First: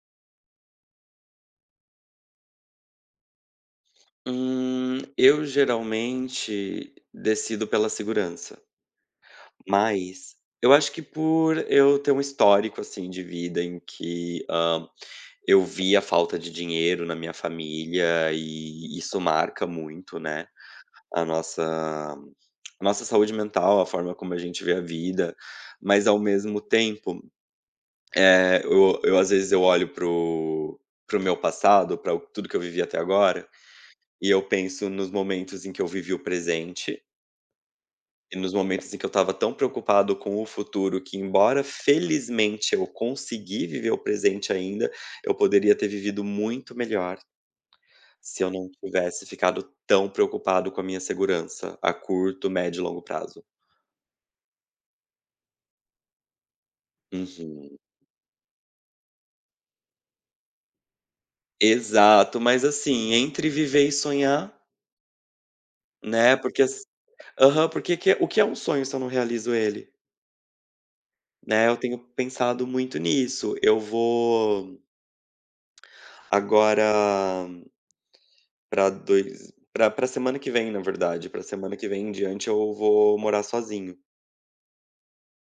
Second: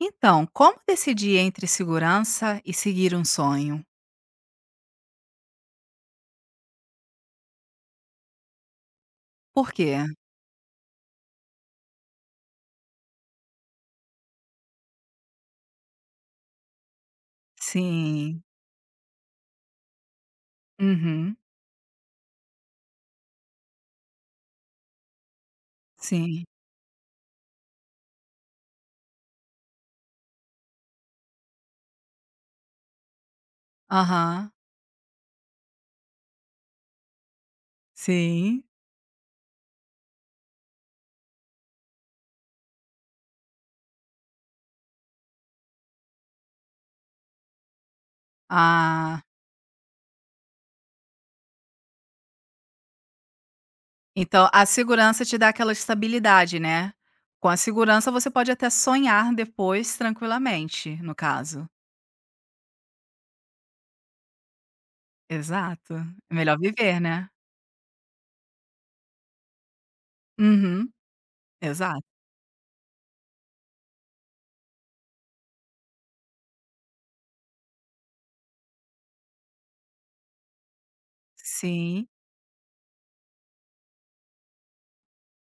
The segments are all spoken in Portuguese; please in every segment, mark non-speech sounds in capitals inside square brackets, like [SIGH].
Então, como decidir entre segurança e seguir um sonho? Eu geralmente decido pela segurança, Por quê? mas eu acho que por eu ter um histórico, assim, de vida em que, eu vi a falta de dinheiro na minha família Sim. e isso marca muito, né, a Uhum. nossa a nossa saúde mental, a forma como a gente vê a vida, mas ao Sim. mesmo tempo, eu às vezes eu olho para o meu passado, para tudo que eu vivi até agora, e eu Aham. penso nos momentos em que eu vivi o presente e nos Sim. momentos em que eu estava tão preocupado com o futuro que, embora felizmente eu consegui viver o presente ainda, eu poderia ter vivido muito melhor se eu não Ah, tivesse ficado tão preocupado com a minha segurança a curto, médio e longo prazo. então a segurança te dá aquela estabilidade, né. Com a Uhum. segurança você pode até sonhar depois tranquilamente, no caso. Exato, mas assim, entre viver e sonhar, Exato. É né, melhor porque as viver, né. aham, porque que o que é um sonho se eu não realizo ele, Uhum. né? Eu tenho Exato. pensado muito nisso. Eu vou Agora, para 2 para para semana que vem, na verdade, para semana que Sim. vem em diante eu vou morar sozinho.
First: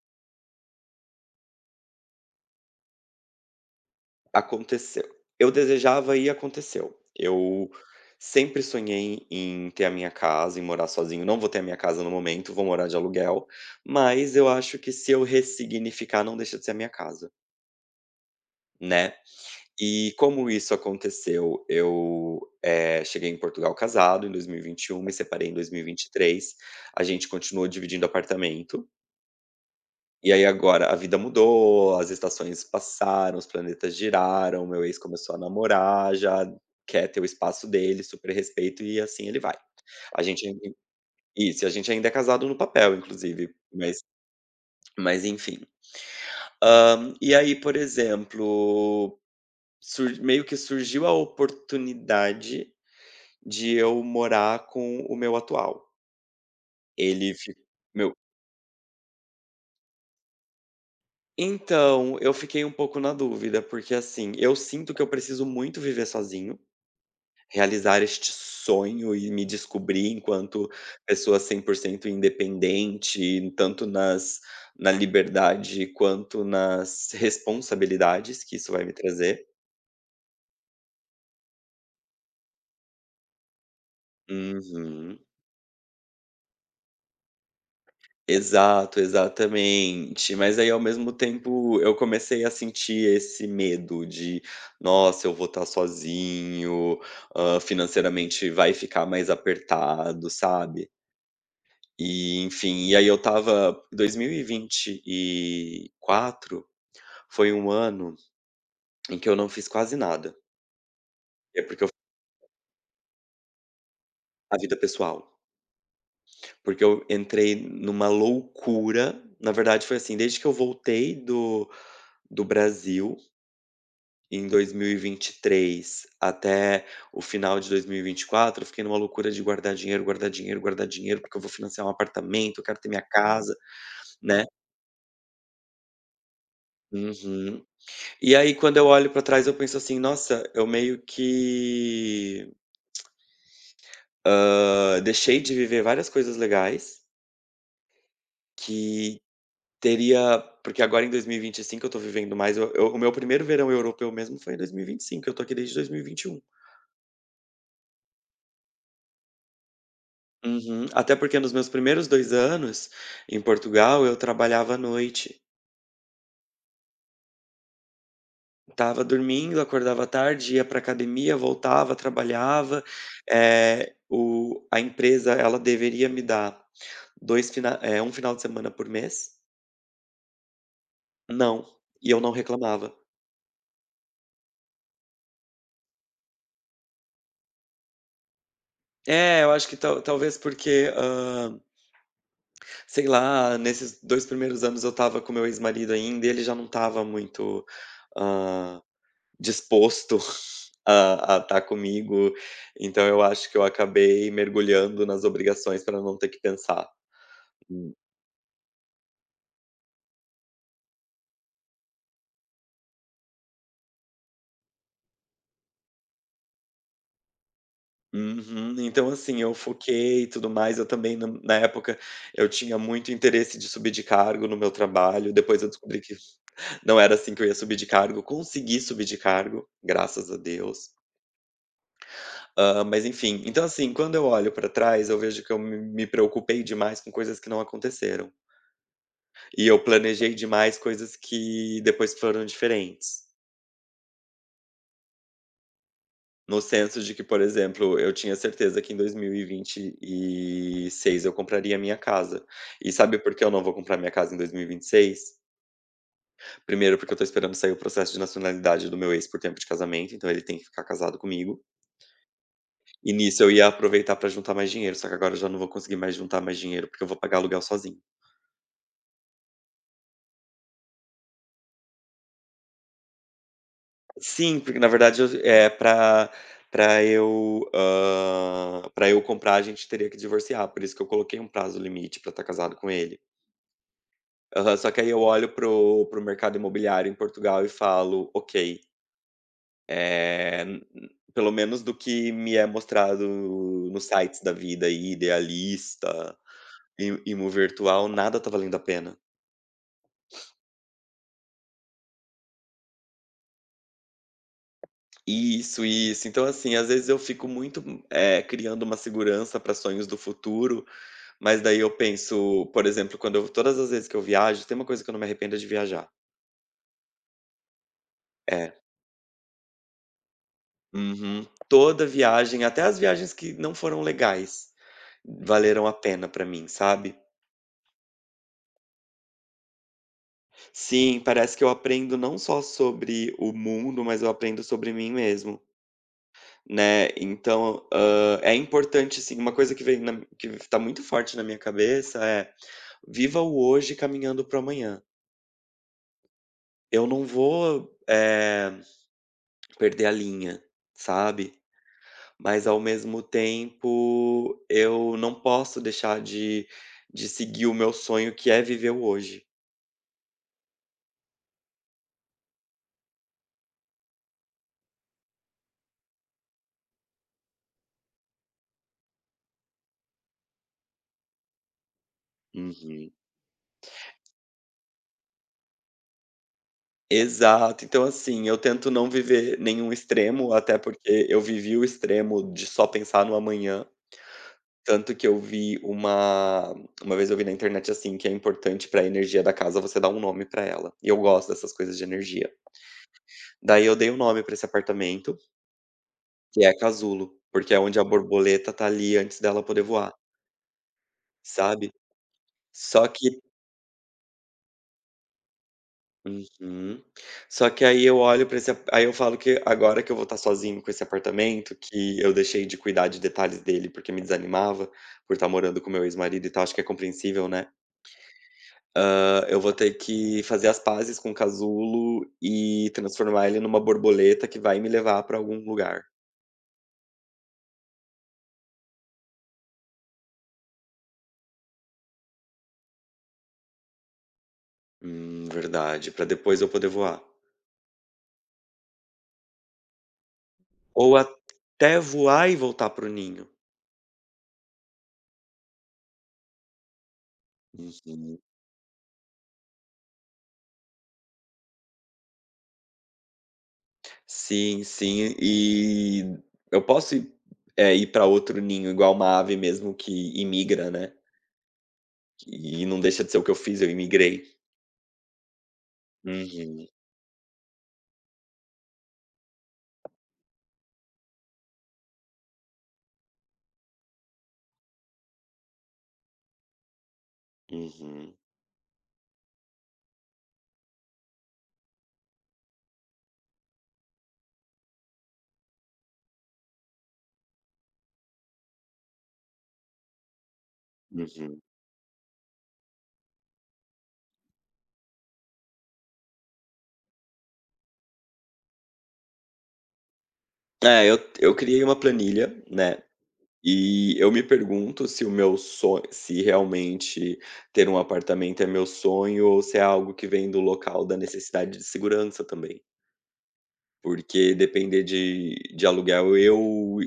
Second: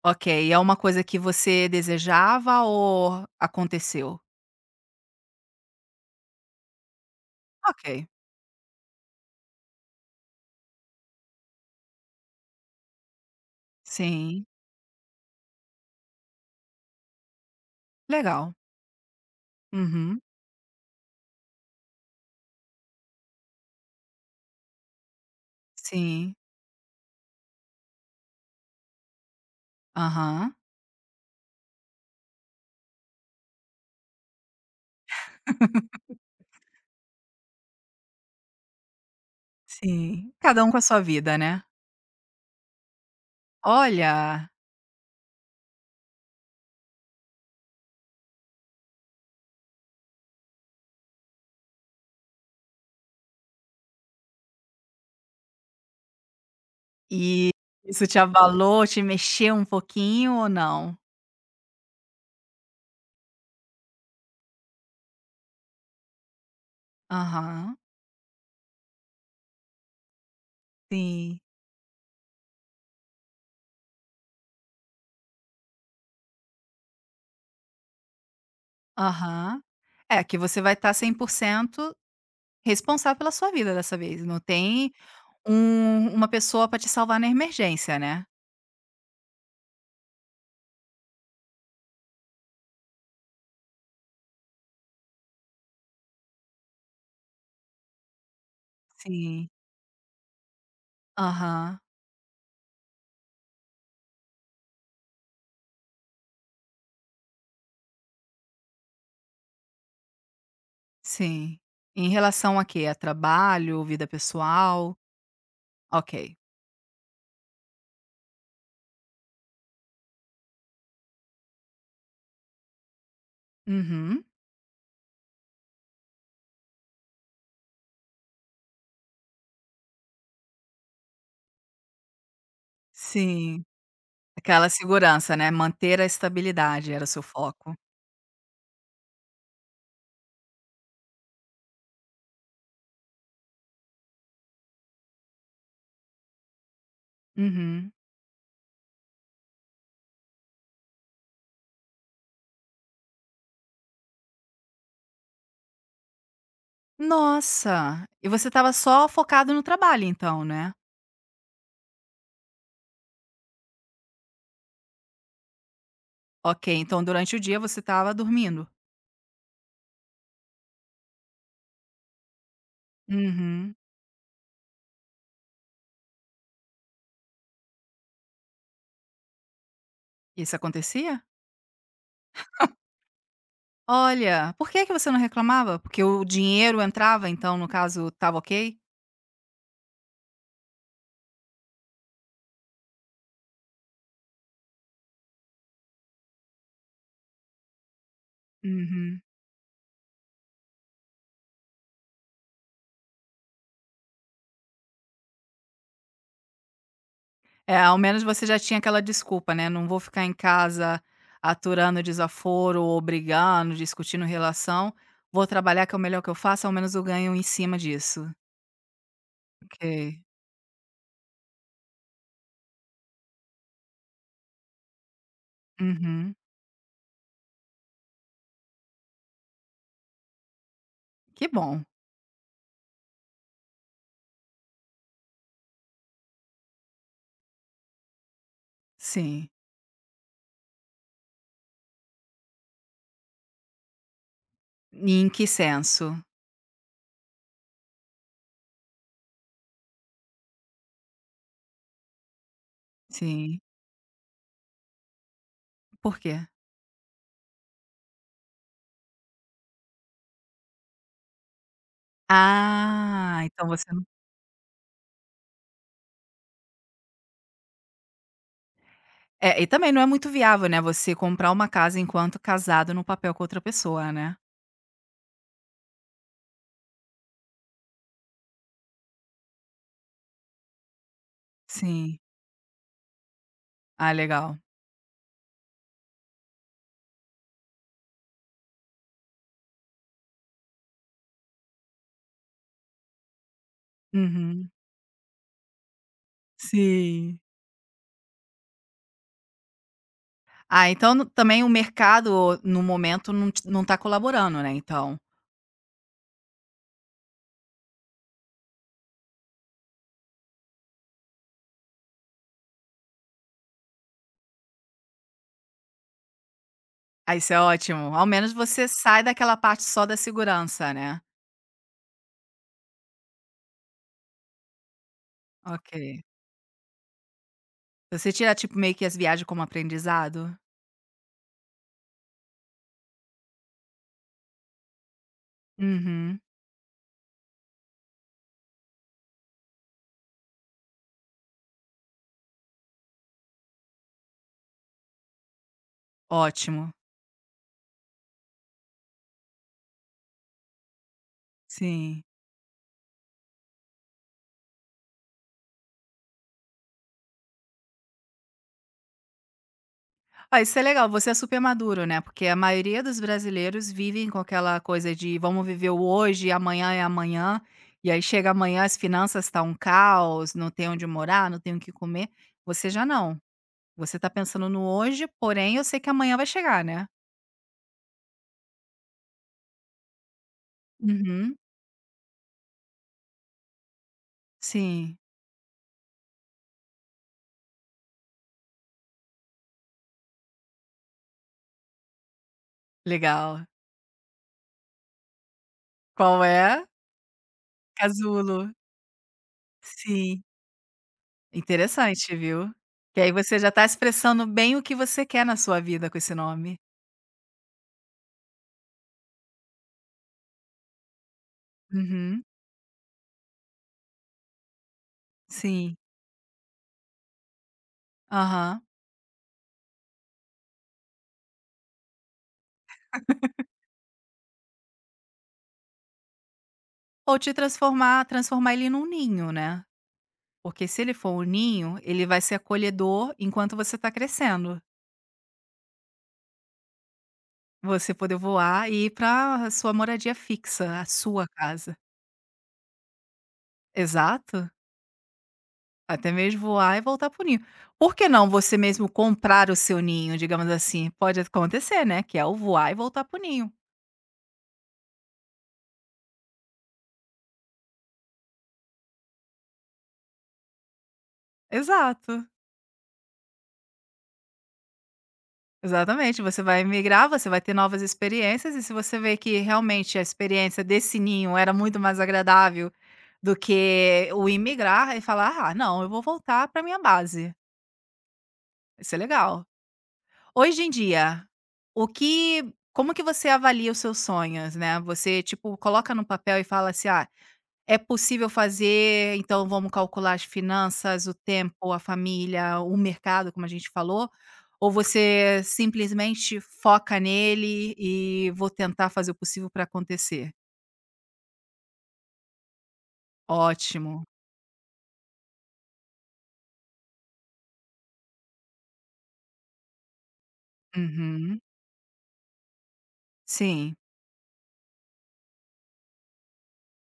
Ok, é uma coisa que você desejava ou aconteceu? Aconteceu. Eu desejava e aconteceu. Eu Ok. sempre sonhei em ter a minha casa, em morar sozinho. Não vou ter a minha casa no momento, vou morar de aluguel, mas Sim. eu acho que se eu ressignificar não deixa de ser a minha casa, Legal. né. E Uhum. como isso aconteceu? Eu, cheguei em Portugal casado em 2021, me separei em dois mil e e vinte e Sim. três. A gente continuou dividindo apartamento, e aí Aham. agora a vida mudou, as estações passaram, os planetas giraram, meu ex começou a namorar, já quer ter o espaço dele, super respeito e assim ele vai. A Sim. gente ainda Cada um com a sua vida, né. Isso, e a gente ainda é casado no papel inclusive, Olha, mas enfim. E aí, por exemplo, sur meio que surgiu a oportunidade de eu morar com o meu atual. Ele e fi isso meu te abalou, te mexeu um pouquinho ou não? Então, eu fiquei um pouco na dúvida, porque, assim, eu sinto que eu preciso muito viver sozinho, Aham. realizar este sonho e me descobrir enquanto pessoa Sim. 100% independente, tanto nas na liberdade quanto nas responsabilidades que isso vai me trazer. Aham. É, que você vai estar 100% responsável pela sua vida dessa vez, não tem Uhum. uma pessoa para te salvar na emergência, né. Exato, exatamente. Mas aí, ao mesmo tempo, eu comecei a sentir esse medo de: "Nossa, eu vou estar sozinho, financeiramente vai ficar mais Sim. apertado", sabe. Aham, E, enfim, e aí eu estava 2024 foi um ano em que eu não fiz quase nada, sim. é porque eu fiz Em relação a quê? A trabalho, vida a vida pessoal? pessoal, Ok. porque eu entrei numa loucura, na verdade foi assim, desde que eu voltei do Brasil Uhum. em 2023 até o final de 2024, eu fiquei numa loucura de guardar dinheiro, guardar dinheiro, guardar dinheiro, porque eu vou financiar um apartamento, eu quero ter minha casa, Sim. né. Aquela segurança, né, manter a estabilidade era o seu Uhum. foco. E aí quando eu olho pra trás eu penso assim: "Nossa, eu meio que, deixei de viver várias coisas legais Uhum. que teria" porque agora em 2025 eu tô vivendo mais. Eu O meu primeiro verão europeu mesmo foi em 2025, eu tô aqui desde 2021. Nossa! E você estava só focado no trabalho então, né? Uhum. Até porque nos meus primeiros 2 anos em Portugal, eu trabalhava à noite. Ok, então durante o dia você estava dormindo. Tava dormindo, acordava tarde, ia para academia, voltava, trabalhava. Uhum. O A empresa, ela deveria me dar um final de semana por mês. Isso acontecia? Não, e eu não reclamava. Olha, por que que você não reclamava? Porque o dinheiro entrava, então no caso estava ok? É, eu acho que talvez porque, sei lá, nesses 2 primeiros anos eu estava com meu ex-marido ainda e ele já não estava muito, hã, Uhum. disposto a tá comigo, então eu acho que eu acabei mergulhando nas obrigações para não ter que pensar. É, Hum. ao menos você já tinha aquela desculpa, né, não vou ficar em casa aturando desaforo ou brigando, discutindo relação, vou trabalhar que é o melhor que eu faço, ao menos eu ganho em cima disso. Uhum. Então, assim, eu Ok. foquei e tudo mais, eu também na época eu tinha muito interesse de subir de cargo no meu trabalho, depois eu descobri que Uhum. [LAUGHS] não era assim que eu ia subir de cargo, consegui subir de cargo, graças a Deus. Que bom. Mas enfim, então assim, quando eu olho para trás eu vejo que eu me preocupei demais com coisas que não aconteceram, Sim. e eu planejei demais coisas que depois foram diferentes. E em que senso? No senso de que, por exemplo, eu tinha certeza que em 2026 eu compraria a minha casa. E sabe por que eu Sim. não vou comprar minha casa em 2026? Por quê? Primeiro, porque eu tô esperando sair o processo de nacionalidade do meu ex por tempo de casamento, então ele tem que ficar casado comigo. E Ah, nisso eu ia então você não aproveitar pra juntar mais dinheiro, só que agora eu já não vou conseguir mais juntar mais dinheiro, porque eu vou pagar aluguel sozinho. é, e também não é muito viável, né, você comprar uma casa enquanto casado no papel com outra pessoa, né. Sim, porque na verdade eu é pra pra eu, hã, pra eu comprar a gente teria que divorciar, por isso que eu coloquei um prazo Sim. limite pra estar casado com ele. Ah, legal. Aham, só que aí eu olho pro mercado imobiliário em Portugal e falo: "Ok, eh, pelo menos do que me é mostrado nos sites da Uhum. vida aí, Idealista, I Sim. Imo Virtual, nada tá valendo a pena". Ah, então no também o mercado no momento não tá colaborando, né, então. Isso, isso. Então, assim, às vezes eu fico muito, criando uma segurança para sonhos do futuro, mas daí eu penso, por exemplo, quando eu todas as vezes que eu viajo, tem uma coisa que eu não me arrependo é de viajar. Ah, isso é ótimo. Ao menos É. você sai daquela parte só da segurança, né. Uhum. Toda viagem, até as viagens que não foram legais, valeram a Ok. pena pra mim, sabe. Você tira, tipo, meio que as viagens como aprendizado? Sim, parece que eu aprendo não só sobre o mundo, mas eu aprendo sobre mim mesmo, Uhum. né. Então, é importante, assim, uma coisa que vem na que tá muito forte na minha cabeça é: "Viva o hoje caminhando para o amanhã". Ótimo, Eu não vou, perder a linha, sabe. sim. Mas ao mesmo tempo, eu não posso deixar de seguir o meu sonho que é viver o hoje. Ah, isso é legal, você é super maduro, né, porque a maioria dos brasileiros vivem com aquela coisa de: "Vamos viver o hoje, amanhã é amanhã", e aí chega amanhã, as finanças estão um caos, não tem onde morar, não tem o que comer. Você já Uhum. não, você tá pensando no hoje, porém eu sei que amanhã vai chegar, né. Exato. Então, assim, eu tento não viver nenhum extremo, até porque eu Uhum, vivi o extremo de só pensar no amanhã. Tanto sim, que eu vi uma vez eu vi na internet, assim, que é importante pra energia da casa você dar um nome pra ela, e eu gosto dessas coisas de energia. legal. Daí eu dei um nome pra esse apartamento, Qual que é é? Casulo, porque é onde a Casulo. borboleta tá ali antes dela poder voar, Sim, sabe. interessante, viu. Só Que aí que você já tá expressando bem o que você quer na sua vida com esse nome. Uhum. Só que aí eu olho pra esse a aí eu falo que agora que eu vou estar sozinho com esse apartamento, que eu Uhum. deixei de cuidar de detalhes dele, porque me desanimava, por estar morando com Sim, meu ex-marido e tal, acho que é compreensível, né. aham. Eu vou ter que fazer as pazes com o casulo e transformar ele numa borboleta que vai me levar pra algum lugar. Ou te transformar ele num ninho, né, porque se ele for um ninho, ele vai ser acolhedor enquanto você está crescendo. Verdade, pra depois eu poder voar. Você poder voar e ir para sua moradia fixa, a Ou sua casa. até voar e voltar para o ninho. Exato, até mesmo voar e voltar para o ninho. Por que Uhum. não você mesmo comprar o seu ninho, digamos assim? Pode acontecer, né, que é o voar e voltar para o ninho. Sim, sim. E eu posso ir, ir para outro ninho igual uma ave mesmo que imigra, né. Exato. E não deixa de ser o que eu fiz, eu imigrei. Exatamente, você vai Uhum, migrar, você vai ter novas experiências, e se você vê que realmente a experiência desse ninho era muito mais agradável do que o imigrar e falar: "Ah, não, eu vou voltar para minha base". uhum, Isso é legal. Hoje em dia, o que como que você avalia os seus sonhos, né? Você, tipo, coloca no papel e fala assim: "Ah, é possível fazer então vamos calcular as finanças, o uhum. tempo, a família, o mercado, como a gente falou? Ou você simplesmente foca nele e vou tentar fazer o possível para acontecer? É, eu criei uma planilha, né, e Ótimo. eu me pergunto se o meu sonho se realmente ter um apartamento é meu sonho ou se é algo que vem do local da Uhum. necessidade de segurança também. Sim. Porque depender de aluguel, eu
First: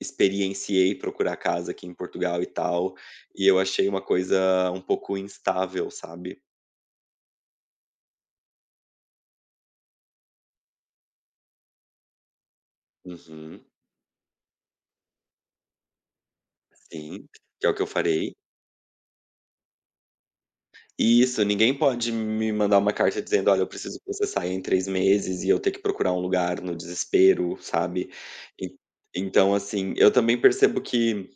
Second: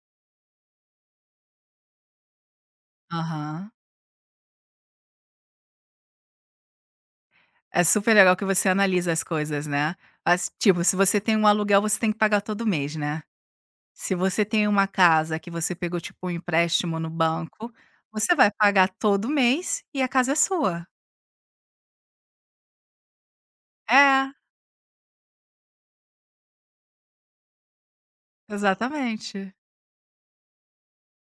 experienciei procurar casa aqui em Portugal e tal, e eu Aham. achei uma coisa um pouco instável, sabe. É super legal que você analisa as coisas, né. Mas, tipo, se você tem um aluguel, você tem que pagar todo mês, né. Uhum. Se você tem uma casa que você pegou, tipo, um empréstimo no Sim, que é banco, o que eu farei. você vai pagar todo mês e a casa é sua. Isso, ninguém pode me mandar uma carta dizendo: "Olha, eu preciso que você É. saia em 3 meses", e eu ter que procurar um lugar no desespero, sabe. En Exatamente. Então, assim, eu também percebo que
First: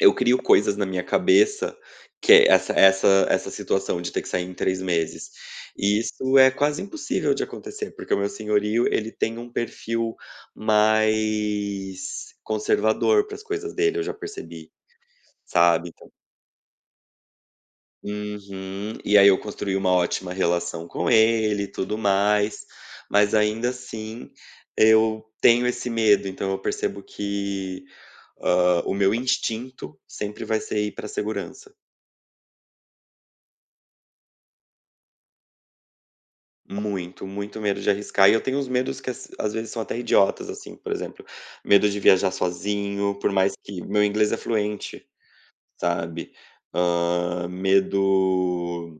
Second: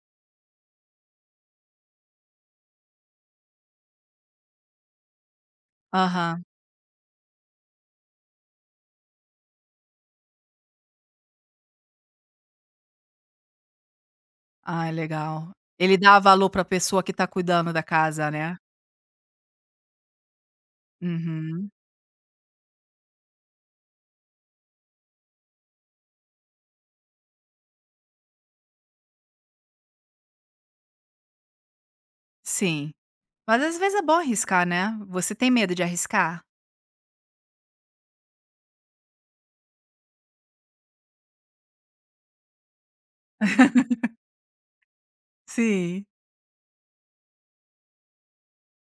eu crio coisas na minha cabeça, que é essa situação de ter que sair em 3 meses. E isso Aham. é quase impossível de acontecer, porque o meu senhorio, ele tem um perfil mais conservador para as coisas dele, eu já percebi, Ai, legal. sabe. Ele dá valor pra pessoa que tá cuidando da casa, né. Uhum. E aí eu construí uma ótima relação com ele Uhum. e tudo mais, mas ainda assim eu tenho esse medo, então eu percebo que, o meu instinto sempre vai ser ir para a segurança. Sim. Mas às vezes é bom arriscar, né. Você tem medo de arriscar? Muito, muito medo de arriscar. E eu tenho uns medos que às vezes são até idiotas, assim, por exemplo, medo de viajar sozinho, por mais que meu inglês é fluente, Sim, sabe? Medo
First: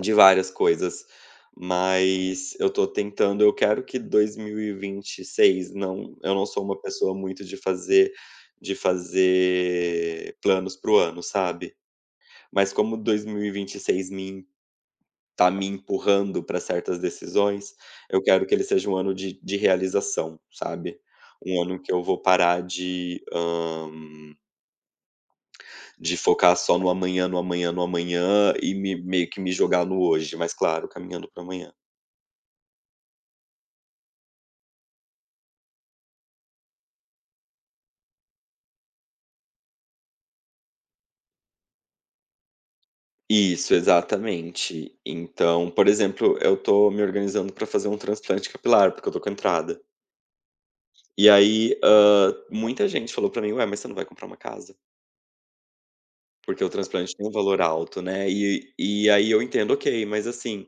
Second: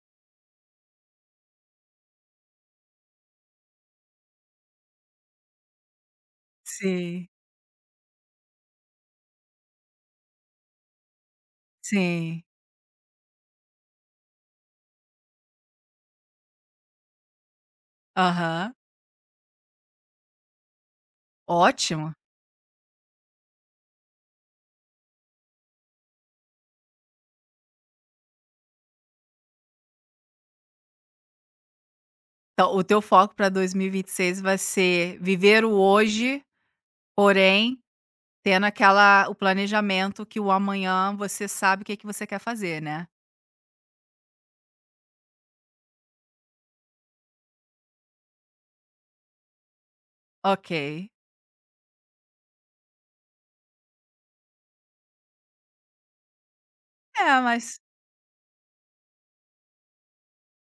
de várias coisas, mas eu tô tentando. Eu quero que 2026 não. Eu não sou uma pessoa sim, muito de fazer planos pro ano, sabe? sim. Mas como 2026 me tá me empurrando para certas decisões, eu quero que ele Aham. seja um ano de realização, sabe. Um ano que eu Ótimo. vou parar de, de focar só no amanhã, no amanhã, no amanhã e me meio que me jogar no hoje, mas claro, caminhando para amanhã. Então o teu foco para 2026 vai ser viver o hoje, porém tendo aquela o planejamento que o amanhã você sabe o que é que você quer fazer, né. Isso, exatamente. Então, por exemplo, eu tô me organizando para fazer um transplante capilar, porque eu tô com entrada. Ok. E aí, muita gente falou pra mim: "Ué, mas você não vai comprar uma casa?" Porque o transplante tem um É, valor mas alto, né. E aí eu entendo, ok, mas assim.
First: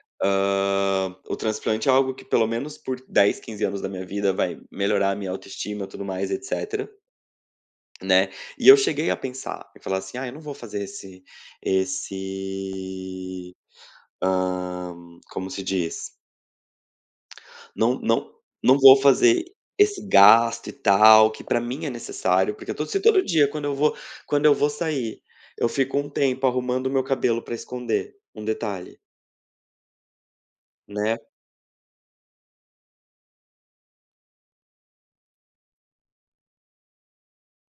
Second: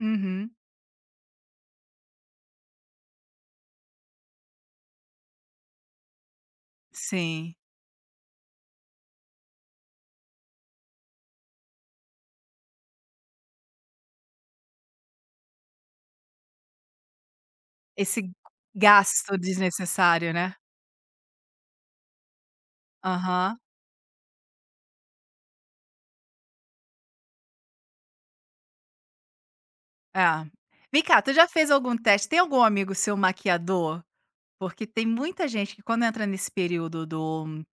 Uhum. O transplante é algo que pelo menos por 10 a 15 anos da minha vida vai melhorar a minha autoestima, tudo mais, etcétera, Sim. né. E eu cheguei a pensar e falar assim: "Ah, eu não vou fazer esse, esse, hã, como se diz? Não Esse não não vou gasto fazer esse desnecessário, né. gasto e tal, que pra mim é necessário", porque todo se todo dia Aham, quando eu vou sair, eu fico um tempo arrumando o meu cabelo pra esconder um detalhe, é. Vem né. cá, tu já fez algum teste tem algum amigo seu maquiador? Porque tem muita gente que quando entra nesse período do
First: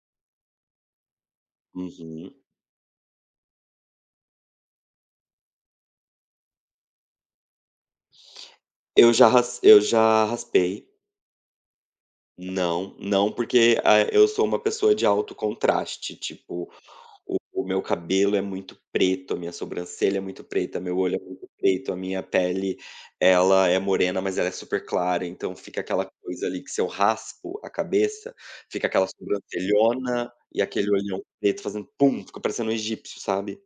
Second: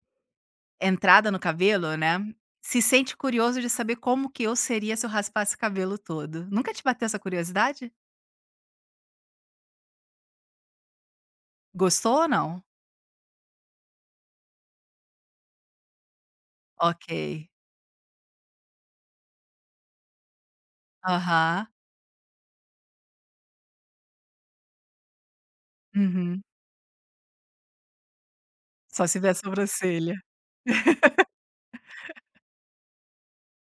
entrada no cabelo, né, Uhum. se sente curioso de saber como que eu seria se eu raspasse o cabelo todo. Nunca te bateu essa curiosidade? Eu já raspei. Gostou ou não? Não, não, porque, ah, eu sou uma pessoa de alto contraste, tipo, Ok. o meu cabelo é muito preto, a minha sobrancelha é muito preta, meu olho é muito Aham. preto, a minha pele, ela é morena, mas ela é super clara, então fica aquela Uhum. coisa ali que se eu raspo a cabeça, fica Só aquela se vê a sobrancelha. sobrancelhona e aquele olhão preto fazendo pum, fica parecendo um egípcio, sabe.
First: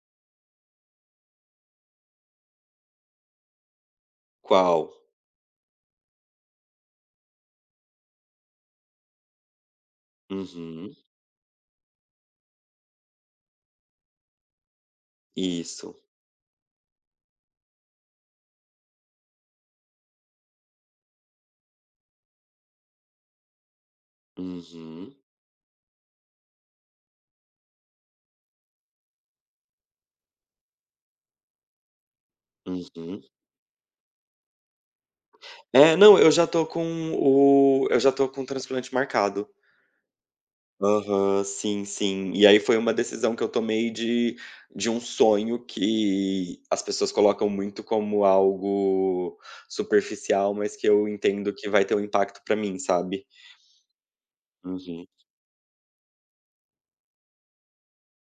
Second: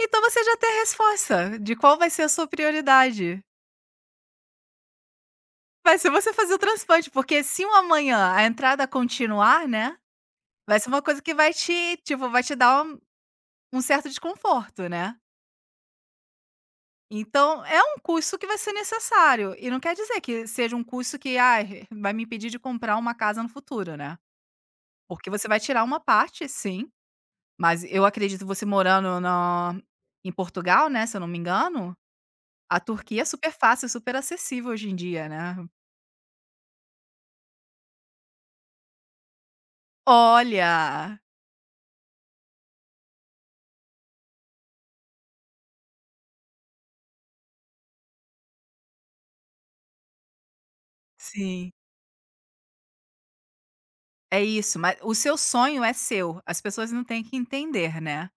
Então você já tem a resposta de qual vai ser a sua prioridade. Qual? Vai ser você fazer o transplante, porque se um amanhã a entrada continuar, né, vai ser Uhum. uma coisa que vai te tipo, vai te dar um certo desconforto, né. Isso. Então é um custo que vai ser necessário, e não quer dizer que seja um custo que, "Ai, vai me impedir de comprar uma casa no futuro", né. Uhum, Porque você vai tirar uma parte, sim, mas eu acredito você morando na em Portugal, né, se eu não me engano, a Turquia uhum. é super fácil, super acessível hoje em dia, né. É, não, eu já tô com o transplante marcado. Olha! Aham, sim, sim. E aí foi uma decisão que eu tomei de um sonho que as pessoas colocam muito como algo superficial, mas que eu entendo que Sim. vai ter um impacto pra mim, sabe. É isso, mas Uhum, o seu sonho é seu, as pessoas não têm que entender, né.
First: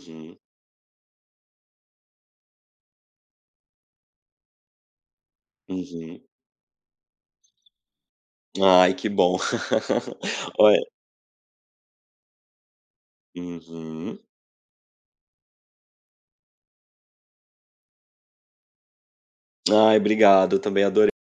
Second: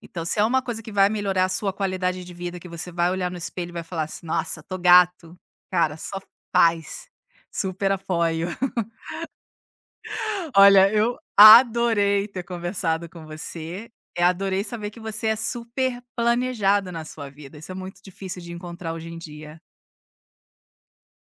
Então se é uma coisa que vai melhorar a sua qualidade de vida, que você vai olhar no espelho e vai falar assim: "Nossa, tô gato", cara, só uhum. paz, super apoio. Ai, que bom. [LAUGHS] [LAUGHS] Olha. Olha, eu adorei ter conversado com você, Uhum. eu adorei saber que você é super planejado na sua vida, isso é muito difícil de encontrar hoje em dia. Ai, obrigado, eu também adorei